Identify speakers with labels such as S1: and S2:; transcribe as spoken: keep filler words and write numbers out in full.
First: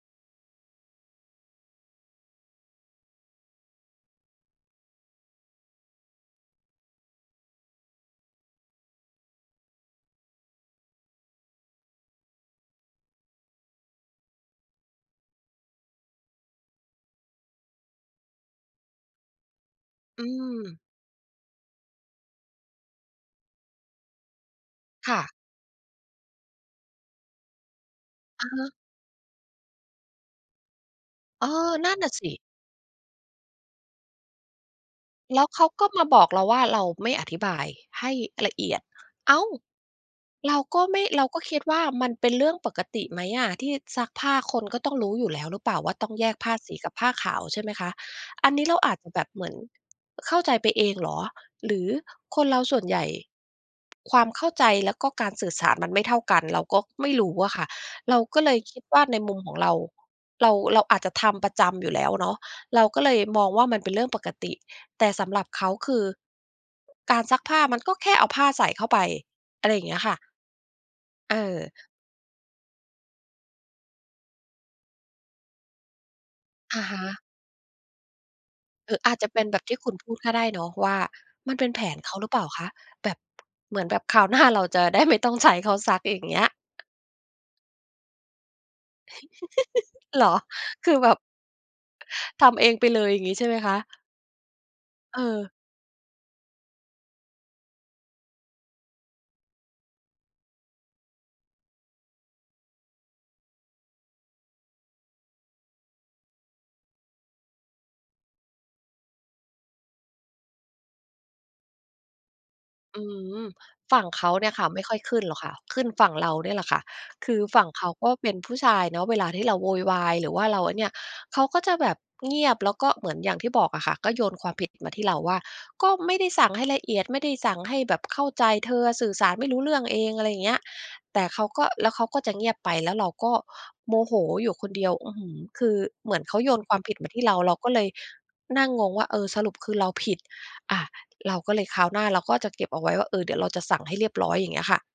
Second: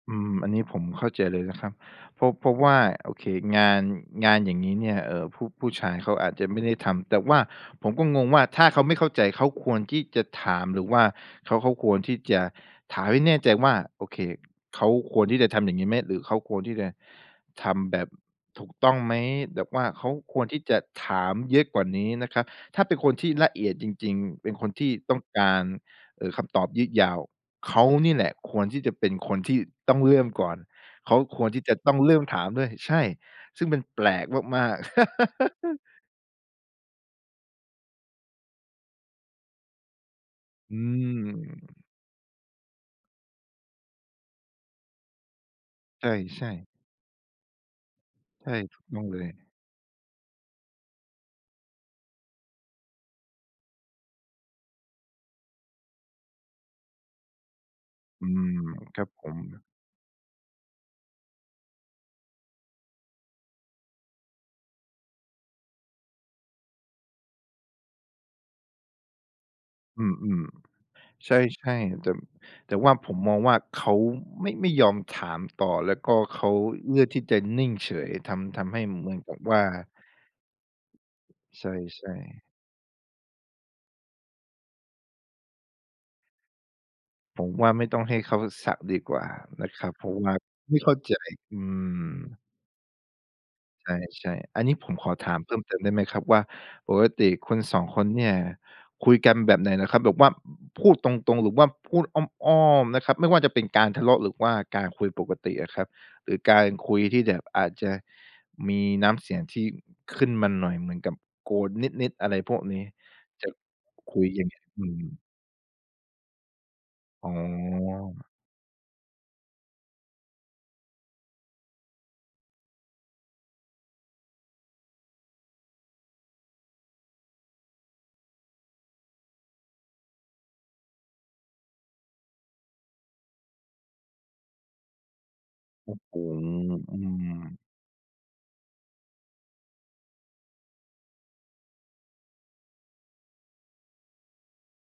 S1: อืม อันนี้ผมเข้าใจเลยนะครับ เพราะ เพราะว่า โอเค งาน งานอย่างงี้เนี่ย เอ่อ ผู้ ผู้ชายเขาอาจจะไม่ได้ทำ แต่ว่าผมก็งงว่า ถ้าเขาไม่เข้าใจเขาควรที่จะถาม หรือว่าเขา เขาควรที่จะถามให้แน่ใจว่า โอเค เขาควรที่จะทำอย่างงี้ไหม? หรือเขาควรที่จะทำแบบถูกต้องไหม? แบบว่าเขา
S2: อื
S1: ควรที่
S2: ม
S1: จะถามเยอะกว่านี้นะครับ ถ้าเป็นคนที่ละเอียดจริง ๆ เป็นคนที่
S2: ค
S1: ต้
S2: ่
S1: อง
S2: ะ
S1: การ เอ่อ คำตอบยืดยาว เขานี่แหละ
S2: อะ
S1: ค
S2: ฮ
S1: วร
S2: ะ
S1: ที่จะเป็นคนที่ต้องเริ่มก่อน เขาค
S2: เอ
S1: วรที่จ
S2: อ
S1: ะ
S2: น
S1: ต
S2: ั
S1: ้
S2: ่
S1: อ
S2: น
S1: ง
S2: น่
S1: เ
S2: ะ
S1: ริ่
S2: ส
S1: ม
S2: ิ
S1: ถามด้วย ใช่ ซึ่งมันแปลกมาก ๆ
S2: แล้วเขาก็มาบอกเราว่า "เราไม่อธิบายให้ละเอียด" อ้าว เรา
S1: อื
S2: ก็ไม่ เราก็คิดว่า
S1: ม
S2: มันเป็นเรื่องปกติไหมอะที่ซักผ้าคนก็ต้องรู้อยู่แล้วหรือเปล่าว่า
S1: ใ
S2: ต้องแยก
S1: ช
S2: ผ
S1: ่
S2: ้า
S1: ๆ
S2: สีกับผ้าขาว ใช่ไหมคะ
S1: ใ
S2: อ
S1: ช
S2: ัน
S1: ่
S2: นี้เร
S1: ถ
S2: า
S1: ูก
S2: อาจ
S1: ต้อ
S2: จ
S1: ง
S2: ะ
S1: เล
S2: แบ
S1: ย
S2: บเหมือนเข้าใจไปเองเหรอ หรือคนเราส่วนใหญ่ความเข้าใจแล้วก็การสื่อสารมันไม่เท่ากัน เราก็ไม่รู้อะค่ะ เรา
S1: อื
S2: ก็เลย
S1: ม
S2: คิดว
S1: ค
S2: ่
S1: ร
S2: า
S1: ับ
S2: ใน
S1: ผ
S2: มุ
S1: ม
S2: มของเรา เรา เราอาจจะทำประจำอยู่แล้วเนาะ เราก็เลยมองว่ามันเป็นเรื่องปกติ แต่สำหรับเขาคือ การซักผ้ามันก็แค่เอาผ้าใส่เข้าไป อะไรอย่างเงี้
S1: อื
S2: ยค่ะ
S1: ม ๆ ใช
S2: เออ
S1: ่ ๆ แต่ แต่ว่าผมมองว่าเขาไม่ ไม่ยอมถามต่อ แล้วก็เขา
S2: อะ
S1: เ
S2: ฮ
S1: ลือกที
S2: ะ
S1: ่จะนิ่งเฉย ทำ ทำให้
S2: อื๋อ
S1: เห
S2: อ
S1: มื
S2: า
S1: อ
S2: จ
S1: น
S2: จะ
S1: กั
S2: เป
S1: บ
S2: ็นแ
S1: ว
S2: บ
S1: ่า
S2: บที่คุณพูดก็ได้เนาะ ว่ามันเ
S1: ใ
S2: ป
S1: ช
S2: ็นแผนเข
S1: ่
S2: าหรือเปล่
S1: ๆ
S2: าคะ แบบ เหมือนแบบคราวหน้าเราจะได้ไม่ต้องใช้เขาซัก อย่างเงี้ย
S1: ผมว่าไม่ต้องให้เขาสักดีกว่านะครับ เพราะ
S2: เห
S1: ว
S2: ร
S1: ่
S2: อ?
S1: าไม่เ
S2: ค
S1: ข้
S2: ื
S1: า
S2: อแบ
S1: ใจ
S2: บ
S1: อืม
S2: ทำเองไปเลย อย่างงี้ใช่ไหมคะ?
S1: ใช่ ๆ อันนี้ผมขอ
S2: เ
S1: ถามเพ
S2: ออ
S1: ิ่มเติมได้ไหมครับว่า ปกติคุณ สอง คนเนี่ย คุยกันแบบไหนนะครับ? แบบว่าพูดตรง ๆ หรือว่าพูดอ้อม ๆ นะครับ ไม่ว่าจะเป็นการทะเลาะ หรือว่าการคุยปกติอะครับ หรือการคุยที่แบบอาจจะมีน้ำเสียงที่ขึ้นมาหน่อย เหมือนกับโกรธนิด ๆ อะไรพวกนี้
S2: อื
S1: จ
S2: ม
S1: ะ
S2: ฝั่ง
S1: คุ
S2: เข
S1: ย
S2: า
S1: ยั
S2: เนี
S1: ง
S2: ่
S1: ไ
S2: ย
S1: ง?
S2: ค่ะ ไ
S1: อ
S2: ม่
S1: ื
S2: ค่อยข
S1: ม
S2: ึ้นหรอกค่ะ ขึ้นฝั่งเราเนี่ยแหละค่ะ
S1: อ๋
S2: คือฝั่งเขาก็
S1: อ
S2: เป็นผู้ชายเนาะ เวลาที่เราโวยวาย หรือว่าเราอันเนี่ย เขาก็จะแบบเงียบ แล้วก็เหมือนอย่างที่บอกอะค่ะ ก็โยนความผิดมาที่เราว่า "ก็ไม่ได้สั่งให้ละเอียด ไม่ได้สั่งให้แบบเข้าใจ เธออะสื่อสารไม่รู้เรื่องเอง" อะไรอย่างเงี้ย แต่เขาก็ แล้วเขาก็จะเงียบไป แล้วเราก็โมโหอยู่คนเดียว อื้อฮือ คือ
S1: โอ้
S2: เ
S1: โ
S2: หม
S1: ฮ
S2: ือนเขาโยนความผ
S1: อ
S2: ิด
S1: ื
S2: เหมือนที่เรา เร
S1: ม
S2: าก็เลยนั่งงงว่า เออ สรุปคือเราผิด อา เราก็เลยคราวหน้าเราก็จะเก็บเอาไว้ว่า เออ เดี๋ยวเราจะสั่งให้เรียบร้อย อย่างเงี้ยค่ะ